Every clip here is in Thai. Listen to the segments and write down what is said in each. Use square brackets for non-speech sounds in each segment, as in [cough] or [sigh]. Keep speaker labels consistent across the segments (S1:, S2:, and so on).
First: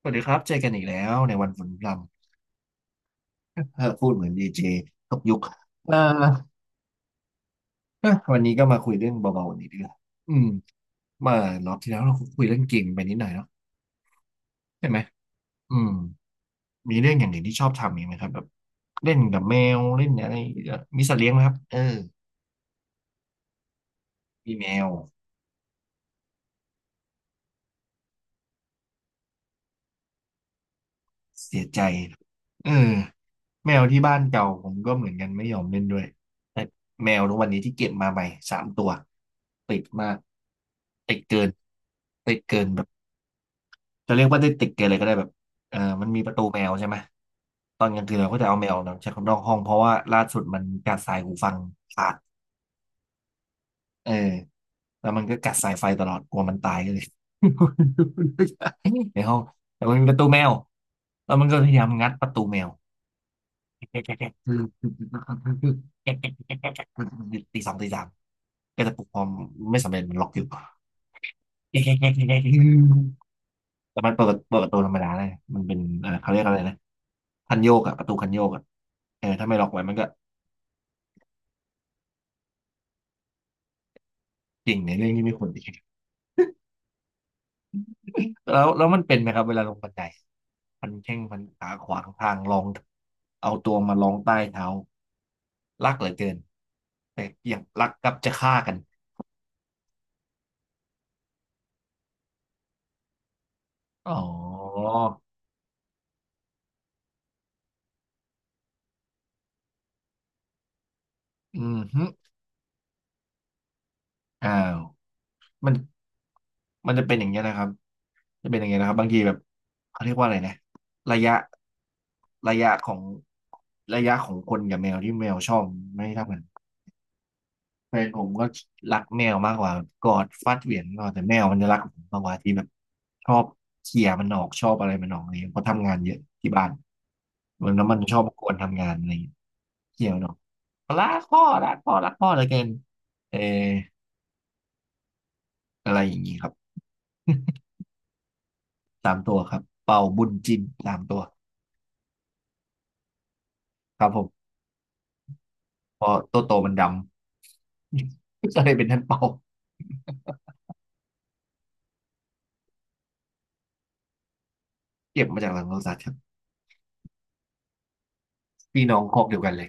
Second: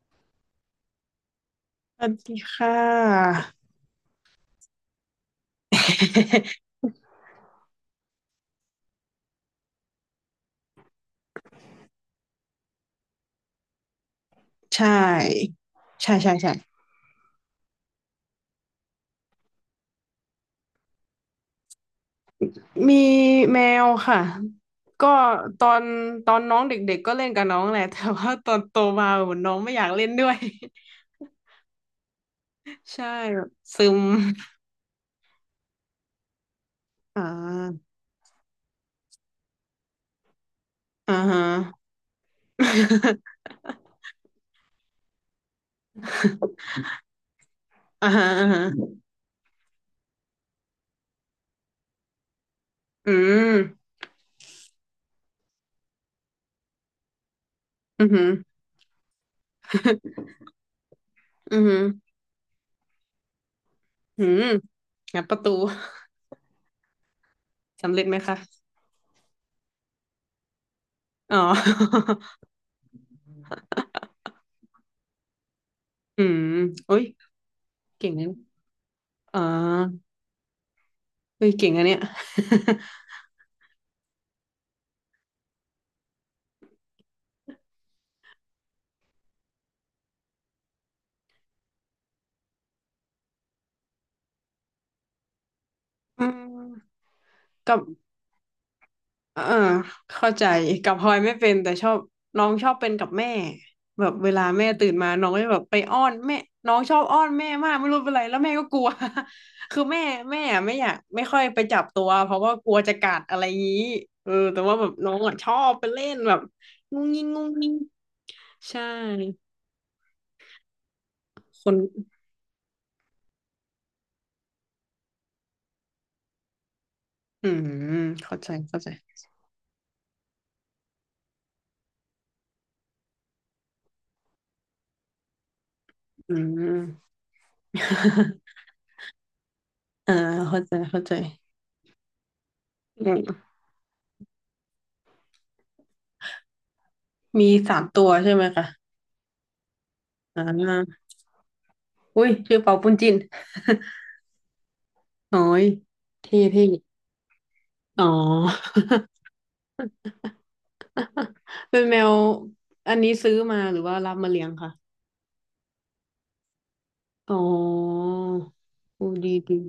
S1: สวัสดีครับเจอกันอีกแล้วในวันฝนพรำ
S2: สวัสดีค่ะ
S1: [laughs] เออพูดเหมือนดีเจตกยุคเอ่อ
S2: [laughs]
S1: [laughs] อะวันนี้ก็มาคุยเรื่องเบาๆนิดนึงอืมเมื่อรอบที่แล้วเราคุยเรื่องเกมไปนิดหน่อยเนาะ
S2: ใช
S1: ใช่ไหม
S2: ่
S1: อืม
S2: ใช่ใช่ใช่
S1: มีเรื่องอย่างอื่นที่ชอบทำอีกไหมครับแบบเล่นกับแมวเล่นอะไรอีกอะมีสัตว์เลี้ยงไหมครับเออ
S2: มีแมวค่ะ
S1: มีแมว
S2: ก็ตอนตอนน้องเด็กๆก็เล่นกับน้องแหละแต่ว่าตอนโตมาเหมือนน้องไม่อยากเล่นด้วย
S1: เสียใจเออ
S2: [laughs] ใช่แบบ
S1: แมว
S2: ซึ
S1: ที่
S2: ม
S1: บ้านเก่าผมก็เหมือนกันไม่ยอมเล่นด้วยแต่แม
S2: อ่
S1: วทุกวันนี้ที่
S2: า
S1: เก็บมาใหม่สามตัวติดมากติ
S2: อ่า
S1: ด
S2: ฮะ
S1: เกินติดเกิน จะเรียกว่าได้ติดกันเลยก็ได้แบบเออมันมีประตูแม
S2: [laughs]
S1: วใช่ไหมตอนกลาง
S2: อ่า
S1: คืน
S2: ฮะ
S1: เราก็จะ
S2: อ่า
S1: เอา
S2: ฮะ
S1: แมวเนาะใช้คนนอกห้องเพราะว่าล่าสุดมันกัดสายหูฟังขาด
S2: อืม
S1: เออแล้วมันก็กัดสายไฟตลอดกลัวมันตายก็เลย
S2: อือหือ
S1: [laughs] ในห้องแต่มันมีประตู
S2: [laughs]
S1: แมวแล้วมันก็
S2: อือ
S1: พ
S2: หื
S1: ยา
S2: อ
S1: ยามงัดประตูแมว
S2: อื
S1: [laughs]
S2: มงัดประตู
S1: ตีสองตี
S2: สำ
S1: สา
S2: เร็จ
S1: ม
S2: ไหมคะ
S1: ก็จะปลุกพร้อมไม่สำเร็จมันล็อกอยู่
S2: อ๋อ [laughs]
S1: แต่มันเปิดประตูธรรมดาเลยมันเป็น
S2: อื
S1: เขาเรีย
S2: ม
S1: กอะไรนะ
S2: โอ้ย
S1: คันโยกอะประ
S2: เก่ง
S1: ตู
S2: นะ
S1: คันโยกอะเออ
S2: อ่
S1: ถ้าไม่ล็อกไว้มันก็
S2: าเฮ้ยเก่งอันเนี้ย
S1: จริงในเรื่องที่ไม่ควรจะแล้วมันเป็นไหมครับเวลาลงบันไดพันแข้งพันขาขวางทางรองเอาตัวมารองใต้เท้ารักเหลือ
S2: [laughs] อื
S1: เกิน
S2: ม
S1: แต่อย่าง
S2: กับ
S1: รักกลับจะฆ่ากัน
S2: เออเข้าใจกับพลอยไม่เป็นแต่ชอบน้องชอบเป็นกับแม่แบ
S1: อ๋
S2: บ
S1: อ
S2: เวลาแม่ตื่นมาน้องก็จะแบบไปอ้อนแม่น้องชอบอ้อนแม่มากไม่รู้เป็นไรแล้วแม่ก็กลัว [laughs] คือแม่แม่อะไม่อยากไม่ค่อย
S1: อื
S2: ไป
S1: ม
S2: จับ
S1: ฮึ
S2: ตัวเพราะว่ากลัวจะกัดอะไรงี้
S1: อ้า
S2: แต่ว่า
S1: ว
S2: แบบน้องอ่ะชอ
S1: มั
S2: บ
S1: น
S2: ไปเล่นแบบ
S1: มัน
S2: งุ้
S1: จะ
S2: ง
S1: เป็นอ
S2: งิ้ง
S1: ย่างเงี้ย
S2: งุ้ง
S1: นะครับ
S2: งิ้ง
S1: จะเป็นอย่างเงี้ย
S2: ใช่
S1: นะครับบางทีแบบเขาเรียกว่าอะไรนะระยะ
S2: คน
S1: ระยะของระยะของคนกับแมวที่แมวชอบไม่เท่ากัน
S2: อื
S1: แฟ
S2: ม
S1: นผม
S2: เข้า
S1: ก็
S2: ใจเข้าใจ
S1: รักแมวมากกว่ากอดฟัดเหวี่ยงนอนแต่แมวมันจะรักผมมากกว่าที่แบบชอบเขี่ยมันออกชอบอะไรมันออกอะไรเงี้ยเพราะทำงานเยอะ
S2: อื
S1: ที่บ้าน
S2: ม
S1: เหมือนแล้วมันชอบกวน
S2: [laughs]
S1: ทำงานอะไรเงี้ยเขี่ย
S2: อ่า
S1: มันออก
S2: เข้าใจเข้า
S1: รั
S2: ใจ
S1: กพ่อรักพ่อรักพ่อเหลยเกิน
S2: อื
S1: เอ
S2: ม
S1: ออะไรอย่างงี้ครับ
S2: มีสามตัวใช่ไหมคะ
S1: สามตัวครับเป่าบุญ
S2: อ่
S1: จินสาม
S2: า
S1: ตัว
S2: อุ้ยชื่อเปาปุ้นจิน
S1: ครับผม
S2: โอ้ย
S1: เพอ
S2: เท่
S1: ตัวโต
S2: เท่
S1: มันดำ
S2: อ๋อ
S1: [laughs] ก็เลยเป็นท่านเป่า
S2: [laughs] เป็นแมวอันนี้ซื้อมาหรือว่ารับมาเลี้ยงคะ
S1: เก็บมาจากหลังโลสัตครับ
S2: อ๋อ
S1: พี่น้อง
S2: อู
S1: ครอบ
S2: ดี
S1: เดียวกัน
S2: ดี
S1: เลย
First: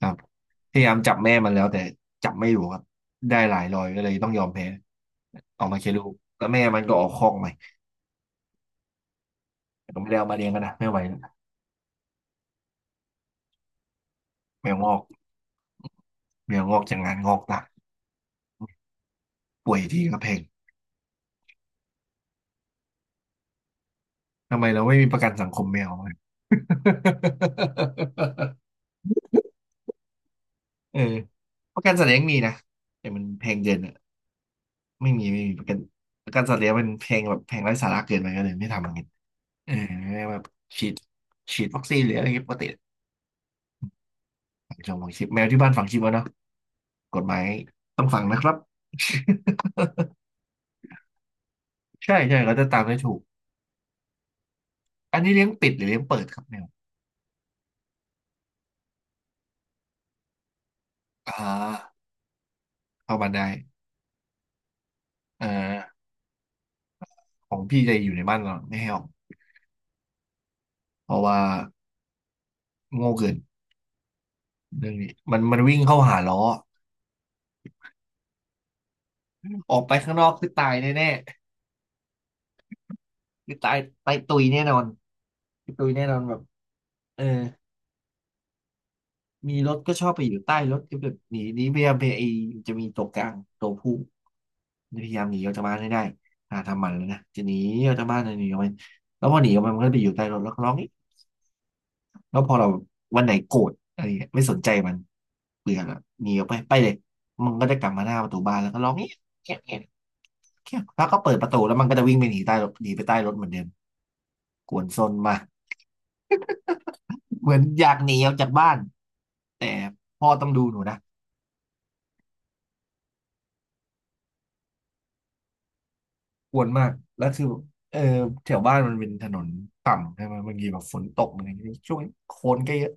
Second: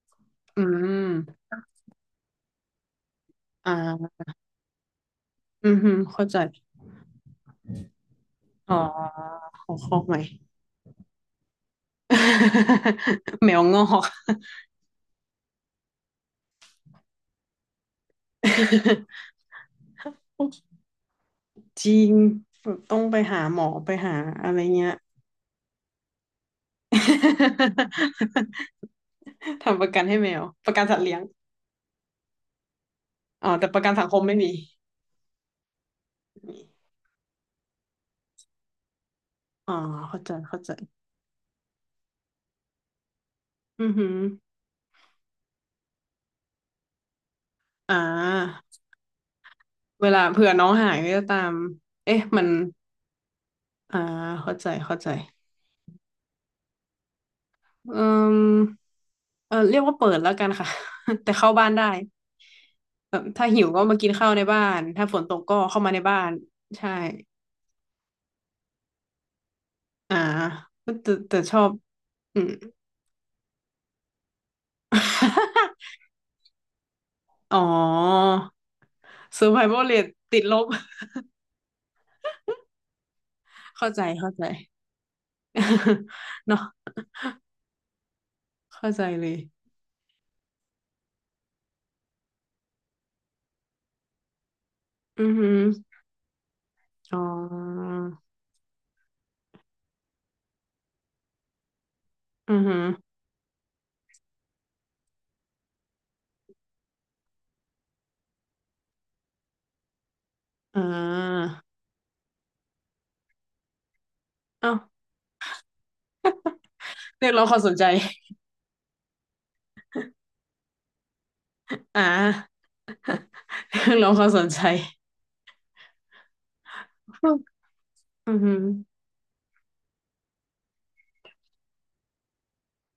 S1: ครับ
S2: อื
S1: พยายามจับแม่
S2: ม
S1: มันแล้วแต่จับไม่อยู่ครับได้หลายรอยก็เล
S2: อ่า
S1: ยต้องยอมแพ้ออ
S2: อื
S1: ก
S2: ม
S1: มาแค่
S2: ฮึ
S1: ลูก
S2: เข้าใจ
S1: แล้วแม่มันก็ออกคอกใหม่
S2: อ๋อขอค
S1: แต่
S2: อ
S1: ก็
S2: ก
S1: ไม่
S2: ให
S1: ได้
S2: ม่
S1: เอามาเลี้ยงกันนะไม่ไหวแล้ว
S2: [laughs] แมวงอก
S1: แมวงอกแมวงอกจากงานงอกตายป่วยทีก็แพง
S2: [laughs] จริงแบบต้องไปหาหมอไปหาอะไร
S1: ทำไมเรา
S2: เงี้ย
S1: ไม่มีประกันสังคมแมว [laughs] เลย
S2: [laughs]
S1: [laughs]
S2: ทำประกันให้แมวประกัน
S1: เอ
S2: สัต
S1: อ
S2: ว์เลี้ยง
S1: ประกันสัตว์เลี้ยงมีนะแต่มันแพ
S2: อ๋อ
S1: ง
S2: แต่
S1: เกิ
S2: ป
S1: น
S2: ระกัน
S1: อะ
S2: สังคมไม่มี
S1: ไม่มีไม่มีประกันประกันสัตว์เลี้ยงมันแพงแบบแพงไร้สาระเกินไปก็เลยไม่ทำอย่างเี้เอ
S2: อ๋
S1: อ
S2: อเข้าใจ
S1: แบบ
S2: เข้าใจ
S1: ฉีดวัคซีนหรืออะไรเงี้ยปกติ
S2: อือหือ
S1: ฝังชิปแมวที่บ้านฝังชิปแล้วเนาะกฎหมาย
S2: อ่
S1: ต้องฝังนะครับ
S2: าเวลาเผื่อน้องหายก็จะตาม
S1: [laughs] ใช่
S2: เอ๊ะ
S1: ใช่
S2: มัน
S1: เขาจะตามได้ถูก
S2: อ่าเข้าใจเข้าใจ
S1: อันนี้เลี้ยงปิดหรือเลี้ยงเปิดครับแมว
S2: อืมเรียกว่าเปิดแล้วกันค่ะ [laughs] แต่
S1: อ่
S2: เข้าบ้านได้
S1: าเข้า
S2: แบบ
S1: บ้านได้
S2: ถ้าหิวก็มากินข้าวในบ้าน ถ้าฝนตก
S1: เอ่
S2: ก็
S1: อ
S2: เข้ามาในบ้าน ใช่
S1: ของพี่จะอยู่ในบ้านเราไม่ให้ออก
S2: อ่า
S1: เพ
S2: แต่
S1: ราะ
S2: แต่
S1: ว่า
S2: ชอบอืม
S1: โง่เกินเรื่องนี้มันวิ่งเข้า
S2: [laughs]
S1: หาล้อ
S2: อ๋อ
S1: ออก
S2: survival
S1: ไป
S2: rate
S1: ข้างนอก
S2: ติด
S1: คือ
S2: ล
S1: ตา
S2: บ
S1: ยแน่ๆคือตาย
S2: เข้าใจ
S1: ตาย
S2: เข้า
S1: ตุย
S2: ใจ
S1: แน่นอนคือตุย
S2: [laughs]
S1: แน่นอนแบบ
S2: เนาะ
S1: เออ
S2: เข้าใจเลย
S1: มีรถก็ชอบไปอยู่ใต้รถก็แบบหนีหนีพยายามไปไอจะมีตัวกลางตัวผู้พยายา
S2: อื
S1: มห
S2: อ
S1: นีอ
S2: หื
S1: อก
S2: อ
S1: จากบ้านให้ได้หาทำมันแล้ว
S2: อ๋
S1: นะ
S2: อ
S1: จะหนีออกจากบ้านหนีออกไปแล้วพอหนีออกไปมันก็ไปอยู่ใต้รถแล้วก็ร้องอีกแล้วพอ
S2: อือ
S1: เรา
S2: หือ
S1: วันไหนโกรธอะไรเงี้ยไม่สนใจมันเบื่อละหนีออกไปไปเลยมันก็จะกลับมาหน้าประตูบ้านแล้วก็ร้องเงี้ยเงี้ยเงี้ยเงี้
S2: อ่
S1: ยแล้วก็เปิดประตู
S2: า
S1: แล้วมันก็จะวิ่งไปหนีใต้รถหนีไปใต้รถเหมือนเดิม
S2: เอ้า
S1: กวนซนมา
S2: เรียกร้อง
S1: เห
S2: ค
S1: มือ
S2: วา
S1: น
S2: มสน
S1: อ
S2: ใจ
S1: ยากหนีออกจากบ้านแต่พ่อต้องดูหนูนะ
S2: อ่าเรียกร้องความสนใจ
S1: กวนมากแล้วคือแบบเออ
S2: อือ
S1: แถ
S2: หือ
S1: วบ้านมันเป็นถนนต่ำใช่ไหมบางทีแบบฝนตกอะไรอย่างเงี้ยช่วงนี้โคลนก็เยอะ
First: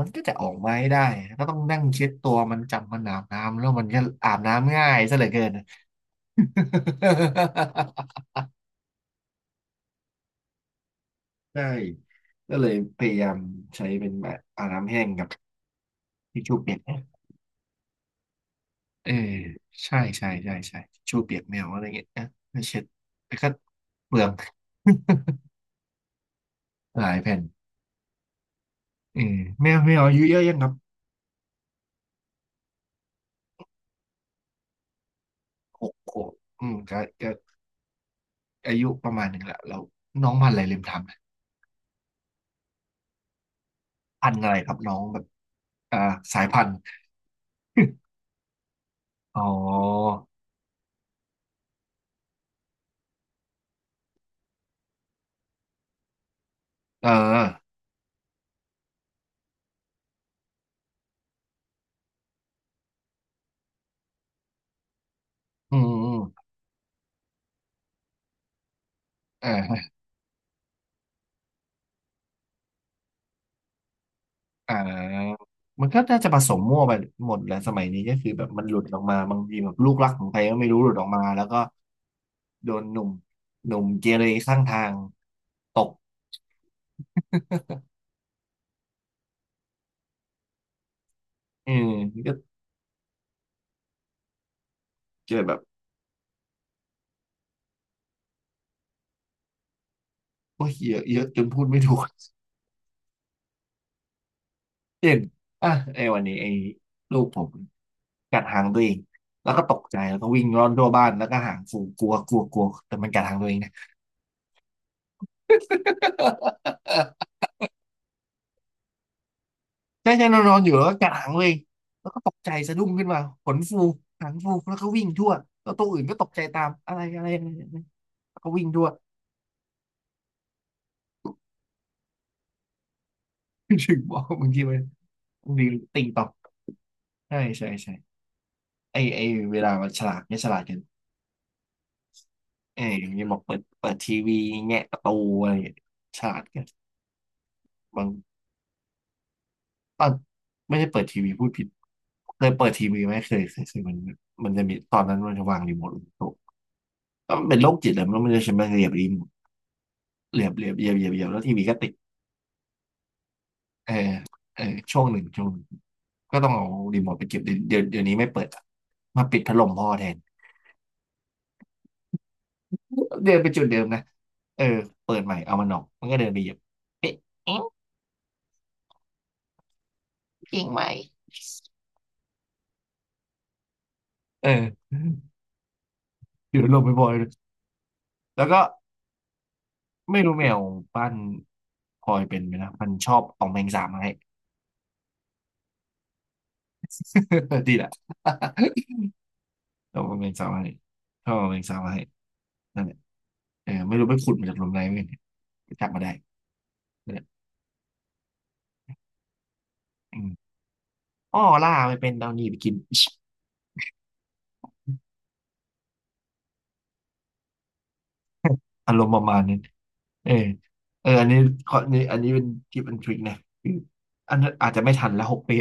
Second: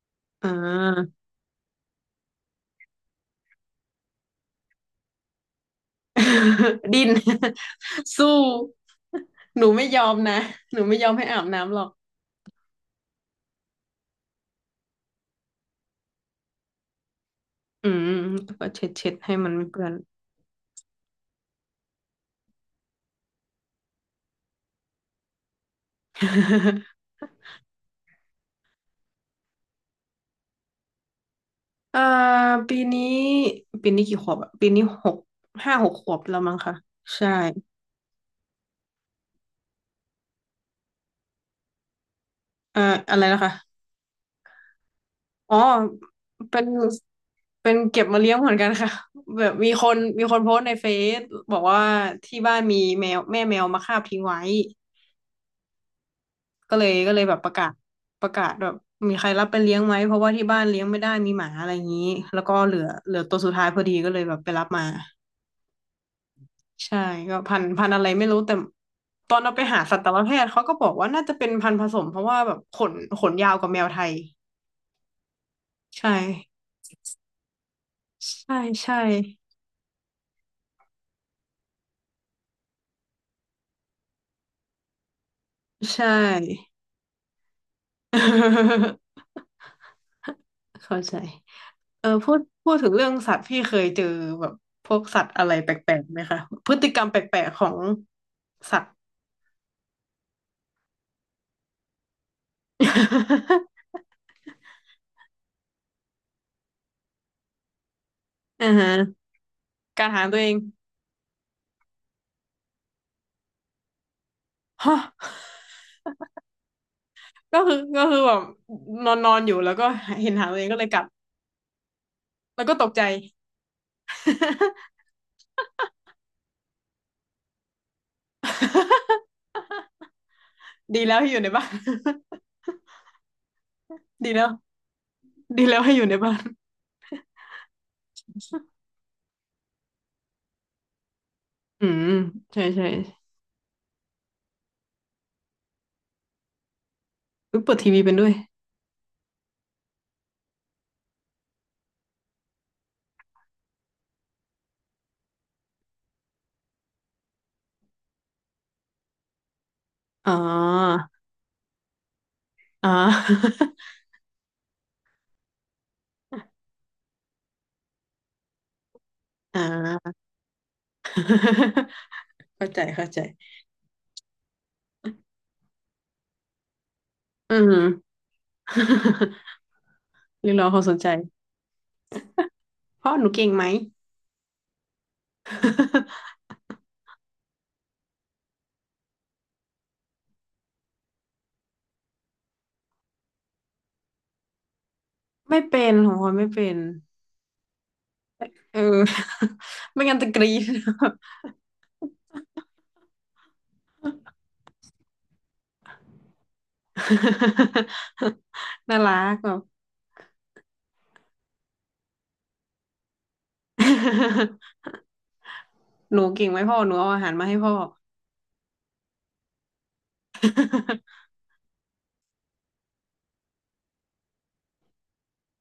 S1: มันก็จะอ
S2: อ่
S1: อกมาไม่ได้
S2: า
S1: ก็ต้องนั่งเช็ดตัวมันจับมันอาบน้ำแล้วมันก็อาบน้ำง่ายซะเหลือเกิน
S2: [laughs] ดิ้น [laughs]
S1: [laughs]
S2: สู้หนูไม่ยอมนะหนูไม่ยอมให้อาบ
S1: ใช่
S2: น้ำหรอก
S1: ก็เลยพยายามใช้เป็นแบบอาบน้ำแห้งกับทิชชู่เปียกนะ
S2: อืมแล้วก็เช็ด
S1: เอ
S2: เช็
S1: อ
S2: ดให้มันไม่เปื้อน
S1: ใช่ใช่ใช่ใช่ทิชชู่เปียกแมวอะไรเงี้ยนะไม่เช็ดแต่ก็เปลือง
S2: [laughs]
S1: [laughs] หลายแผ่นเออแมวอายุเยอะยังครับ
S2: อ่าปีนี้ปีนี้กี่ขวบอะปีนี้หกห้า
S1: ห
S2: หก
S1: ก
S2: ข
S1: ข
S2: วบ
S1: วบ
S2: แล้วมั้ง
S1: อื
S2: คะ
S1: มก็
S2: ใช่
S1: ก็ อายุประมาณหนึ่งแหละเราน้องพันธุ์อะไรลืมถามนะ
S2: เอ่ออะไรนะคะ
S1: พันธุ์อะไรครับน้องแบบ
S2: อ๋อ
S1: อ่าสาย
S2: เป็
S1: พั
S2: น
S1: นธุ์
S2: เป็นเก็บมาเลี้ยงเหมือนกันค่ะ
S1: [laughs]
S2: [laughs]
S1: อ๋อ
S2: แบบมีคนมีคนโพสต์ในเฟซบอกว่าที่บ้านมีแมวแม่แมวมาคาบทิ้งไว้ก็เลย
S1: เออ
S2: ก็เลยแบบประกาศประกาศแบบมีใครรับไปเลี้ยงไหมเพราะว่าที่บ้านเลี้ยงไม่ได้มีหมาอะไรอย่างนี้แล้วก็เหลือเหลือตัวสุดท้ายพอดีก็เลยแบบไปรับมา
S1: อืมอืม
S2: ใช่ก็พันธุ์พันธุ์อะไรไม่รู้แต่ตอน
S1: เอ่า
S2: เราไปหาสัตวแพทย์เขาก็บอกว่าน่าจะเป็นพันธุ์ผสมเพราะว่าแบบขนขนยาวกว่าแมวไทย
S1: อ่ามันก็
S2: ใช่
S1: น่าจะผสมมั่วไปหมดแหละสมัยนี้ก็คือแบบ
S2: ใช่
S1: มันหลุดอ
S2: ใช่
S1: อกมาบางทีแบบลูกรักของใครก็ไม่รู้หลุดออกมาแล้วก็โดนหนุ่มเกเรข้างทางตก
S2: ใช่
S1: [laughs]
S2: [laughs] เข้าใจ
S1: อืม
S2: พู
S1: ก็
S2: ดพูดถึงเรื่องสัตว์พี่เคยเจอแบบพวกสัต
S1: เจ
S2: ว์
S1: อ
S2: อะไร
S1: แบบ
S2: แปลกๆไหมคะพฤติกรรมแปลกๆของสัตว์
S1: โอ้ยเยอะเยอะจนพูดไม่ถูก เช่นอ่ะไอ้วันนี้ไอ้ลูกผมกัดหา
S2: [laughs]
S1: ง
S2: อ่า
S1: ตัว
S2: ฮะ
S1: เองแล้วก็ตกใจ
S2: การ
S1: แล้ว
S2: หา
S1: ก็
S2: ตัว
S1: วิ่ง
S2: เอง
S1: ร่อนทั่วบ้านแล้วก็หางฟูกลัวกลัวกลัวแต่มันกัดหางตัวเองนะ
S2: ฮะ
S1: [laughs]
S2: ก็คือก็คือแบบนอนนอนอยู่แล้วก็
S1: ใช่ใช่
S2: เห็น
S1: นอน
S2: หาง
S1: นอ
S2: ตั
S1: น
S2: วเอ
S1: อ
S2: ง
S1: ยู่
S2: ก็
S1: แล้
S2: เล
S1: ว
S2: ย
S1: ก็
S2: กัด
S1: กัดหางเลยแล้วก็ตกใจ
S2: แล้วก็
S1: สะ
S2: ต
S1: ดุ้ง
S2: กใจ
S1: ขึ้นมาขนฟูหางฟูแล้วก็วิ่งทั่วแล้วตัวอื่นก็ตกใจตามอะไรอะไรอะไรอะไรแล้วก็วิ่งทั่ว
S2: [laughs] ดีแล้วให้อยู่ในบ้าน
S1: [laughs] ถึงบอ
S2: [laughs] ดี
S1: ก
S2: แล้
S1: บา
S2: ว
S1: งทีมันบาง
S2: ดี
S1: ที
S2: แล้วให้อ
S1: ติง
S2: ยู่ใน
S1: ตอก
S2: บ้าน
S1: ใช่ใช่ใช่ไอ้เวลามันฉลาดเนี่ยฉลาดกัน
S2: อืมใช่
S1: ไอ้
S2: ใช่
S1: ยอย่างนี้บอกเปิดทีวีแงะประตูอะไรอย่างเงี้ยฉลาดกัน
S2: อุ๊ยเปิดทีวี
S1: บาง
S2: เป็นด้วย
S1: ตอนไม่ได้เปิดทีวีพูดผิดเคยเปิดทีวีไหมเคยมันจะมีตอนนั้นมันจะวางรีโมทลงโต๊ะก็มันเป็นโรคจิตแหละมันจะใช้มาเหยียบรีโมท
S2: อ๋
S1: เหยียบเหยียบเหยียบ
S2: อ
S1: เหยียบเหยียบแล้วทีวีก็ติด
S2: อ๋อ [laughs]
S1: เออเออช่วงหนึ่งก็ต้องเอารีโมทไปเก็บเดี๋ยวนี้ไม่เปิดอะมาปิดพัด
S2: อ๋
S1: ลมพ่อแทน
S2: อ เข้าใจเข้าใจ
S1: เดินไปจุดเดิมนะเออเปิดใหม่เอามันออกมันก็เดินไปเหยียบเอ๊ะ
S2: อื
S1: เอ๊ะ
S2: อหือ [laughs] เรีย
S1: จ
S2: ก
S1: ริ
S2: ร้
S1: ง
S2: องค
S1: ไหม
S2: วามสนใจเพราะหนูเก่งไหม
S1: เออ
S2: [laughs]
S1: เดี๋ยวลงไปบ่อยๆแล้วก็ไม่รู้แมวบ้านพลอยเป็นไหมนะมันชอบเอาแมงสาบมาให้
S2: ไม่เป็นของพลอยไม่เป็น
S1: [laughs] ดีแหละ
S2: เออ [laughs]
S1: [laughs] เรา
S2: ไม่
S1: เอา
S2: งั้น
S1: แม
S2: จะ
S1: ง
S2: ก
S1: สาบ
S2: รี๊
S1: มา
S2: ด
S1: ให้เขาเอาแมงสาบมาให้นั่นแหละเออไม่รู้ไปขุดมาจากหลุมไหนไม่รู้เนี่ยไปจับมาได้นั่นแหละ
S2: [laughs] น่ารักแบบ
S1: อืมอ้อล่าไปเป็นดาวนีไปกิน
S2: [laughs] หนูเก่งไหมพ่อหนูเอาอาหารมาให้พ่อ
S1: อารมณ์ประมาณนั้นเออเอออันนี้ขอนี่อันนี้เป็นทิปอันทริคนะคืออันนั้นอาจจะไม่ทันแล้วหกปี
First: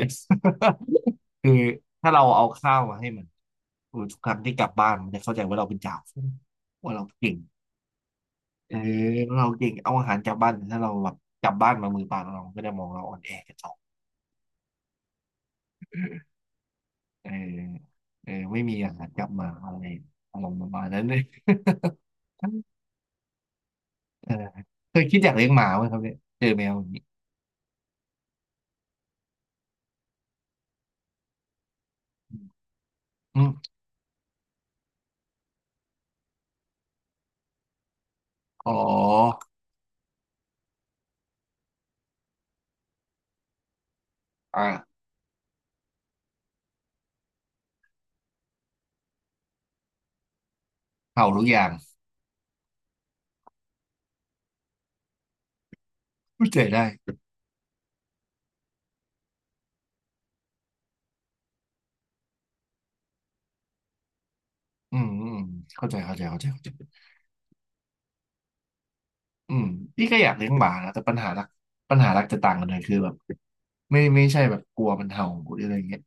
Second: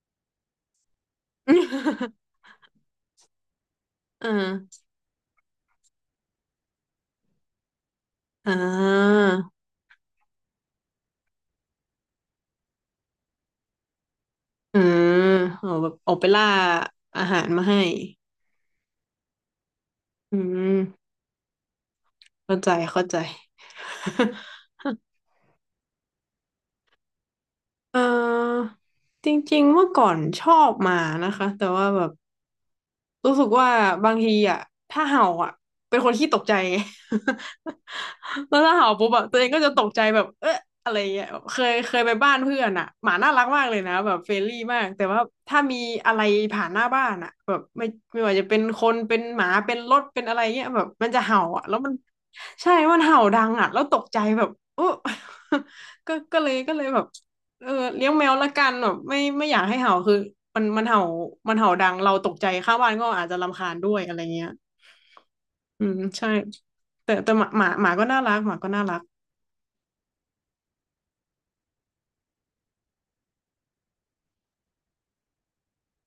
S1: [laughs] คือถ้าเราเอาข้าวมาให้มันทุก
S2: [laughs]
S1: ค
S2: อ่า
S1: รั้งที่กลับบ้านมันจะเข้าใจว่าเราเป็นจ่าฝูงว่าเราเก่ง
S2: อ่
S1: เออ
S2: า
S1: เราเก่งเอาอาหารจากบ้านถ้าเราแบบกลับบ้านมามือเปล่าเราก็จะมองเราอ่อนแอกัน
S2: อืมเอาแบบออกไปล่าอา
S1: เออ
S2: หารมาให้
S1: เออไม่มีอาหารกลับมาอะไรอา
S2: อื
S1: รมณ์ประ
S2: ม
S1: มาณนั้นเลย
S2: เข้า
S1: [laughs]
S2: ใจเข้าใจ
S1: เออเคย
S2: [laughs]
S1: คิดอยากเลี้ยงหมาไหมครับเนี่ยเจอแมวอย่างนี้
S2: เออจริงๆเมื่อก่อนชอบหมานะคะแต่ว่าแบบรู้
S1: อื
S2: สึ
S1: ม
S2: กว่าบางทีอ่ะถ้าเห่าอ่ะเป็นคนขี้ตกใจ [laughs] ไงแล้ว
S1: อ๋อ
S2: ถ้าเห่าปุ๊บแบบตัวเองก็จะตกใจแบบเอ๊ะอะไรเงี้ยเคยเคยไปบ้านเพื่อนอ่ะหมาน่ารักมากเลยนะแบบเฟรนลี่มาก
S1: อ่า
S2: แต่ว่าถ้ามีอะไรผ่านหน้าบ้านอ่ะแบบไม่ไม่ว่าจะเป็นคนเป็นหมาเป็นรถเป็นอะไรเงี้ยแบบมันจะ
S1: เห่า
S2: เห่า
S1: ทุกอย่า
S2: อ่ะ
S1: ง
S2: แล้วมันใช่มันเห่าดังอ่ะแล้วตกใจแบบโอ้ [laughs] ก็ก็เล
S1: เข้า
S2: ย
S1: ใจ
S2: ก็
S1: ได้
S2: เลยแบบ เลี้ยงแมวละกันแบบไม่ไม่อยากให้เห่าคือมันมันเห่ามันเห่าดังเราตกใจข้างบ้านก็อาจจะรำคาญด้วยอะไรเงี้ย
S1: อืมอืม
S2: อื
S1: เข้าใจ
S2: ม
S1: เข้าใจ
S2: ใช่
S1: เข้าใจเข้าใจ
S2: แต่แต่หมาหมาหมาก็น่ารักหมาก็น่ารัก
S1: อืมพี่ก็อยากเลี้ยงหมานะแต่ปัญหาหลักจะต่างกันเลยคือแบบไม่ใช่แบบกลัวมันเห่าหรืออะไรเงี้ย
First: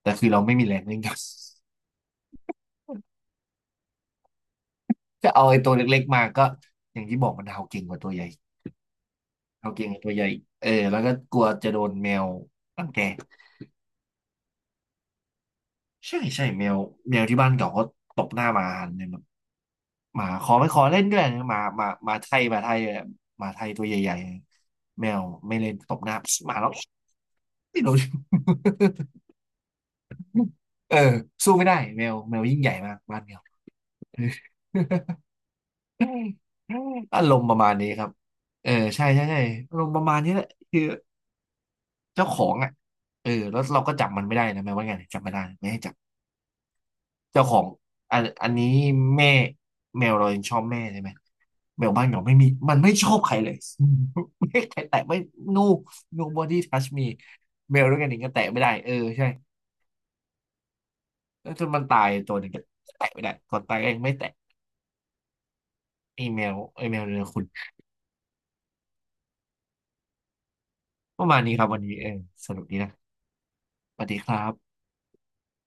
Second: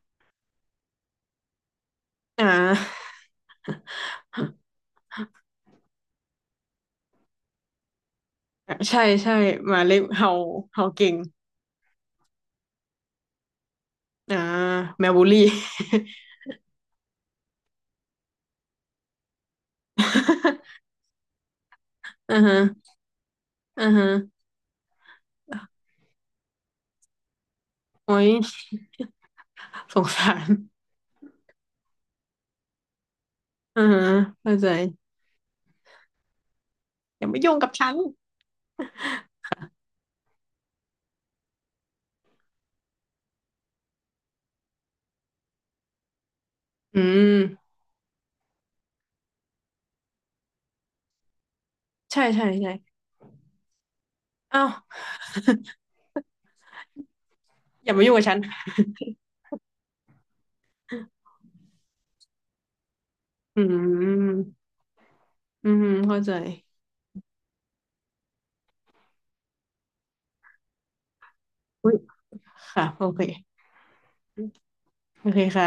S1: แต่คือเราไม่มีแรงเลี้ยงครับ
S2: อ่า
S1: [laughs] จะเอาไอ้ตัวเล็กๆมาก็อย่างที่บอกมันเห่าเก่งกว่าตัวใหญ่
S2: [laughs] ใช่ใช่
S1: เห่า
S2: หมา
S1: เก่งก
S2: เล็
S1: ว่า
S2: ก
S1: ตัวใหญ่
S2: เห่า
S1: เออ
S2: เห่า
S1: แล้ว
S2: เก่
S1: ก็
S2: ง
S1: กลัวจะโดนแมวรังแก
S2: อ่าแมวบูลลี่
S1: ใช่ใช่แมวแมวที่บ้านเก่าก็ตบหน้ามาหันเนี่ยแบบหมาขอไม่ขอเล่นด้วยนะหมาหมาหมา
S2: [laughs]
S1: ไท
S2: อ่า
S1: ยห
S2: ฮะ
S1: มาไทยอะหมาไทยตั
S2: อ่า
S1: ว
S2: ฮะ
S1: ใหญ่ๆแมวไม่เล่นตบหน้าหมาแล้วไม่รู้
S2: โอ้ยสงสาร
S1: [laughs] เออสู้ไม่ได้แมวแมวยิ่งใหญ่มากบ้านเดียว
S2: อ่าฮะ
S1: เออ
S2: เข้าใจ
S1: [laughs] อา
S2: อย่า
S1: ร
S2: มา
S1: มณ์ป
S2: ยุ่ง
S1: ระมา
S2: กับ
S1: ณนี้
S2: ฉัน
S1: ครับเออใช่ใช่ใช่อารมณ์ประมาณนี้แหละคือเจ้าของอ่ะเออแล้วเราก็จับมันไม่ได้นะแมวว่าไงจับไม่ได้ไม่ให้จับ
S2: อื
S1: เจ้าของ
S2: ม
S1: อันนี้แม่แมวเรายังชอบแม่ใช่ไหมแมวบ้านเรา
S2: ใช่
S1: ไม่
S2: ใช่
S1: มี
S2: ใช่
S1: ไม่ชอบใครเลย [laughs] ไม่
S2: อ้าว
S1: ใครแตะไม่ no nobody touch me แมว
S2: อ
S1: ด้
S2: ย่า
S1: วย
S2: มา
S1: กัน
S2: ยุ่
S1: เอ
S2: ง
S1: ง
S2: กับ
S1: ก็
S2: ฉัน
S1: แตะไม่ได้เออใช่แล้วจนมันตายตัวหนึ่งก็แตะไม่ได้ก่อ
S2: อื
S1: นตายก็ยังไม่แตะ
S2: มอืมเข้า
S1: ไอ
S2: ใจ
S1: แมวไอแมวเรือคุณประมาณนี้ครับวัน
S2: อุ๊
S1: นี้
S2: ย
S1: เออสนุกดี
S2: ค่ะ
S1: นะ
S2: โอเค
S1: สวัสดีครับ
S2: โอเคค่ะ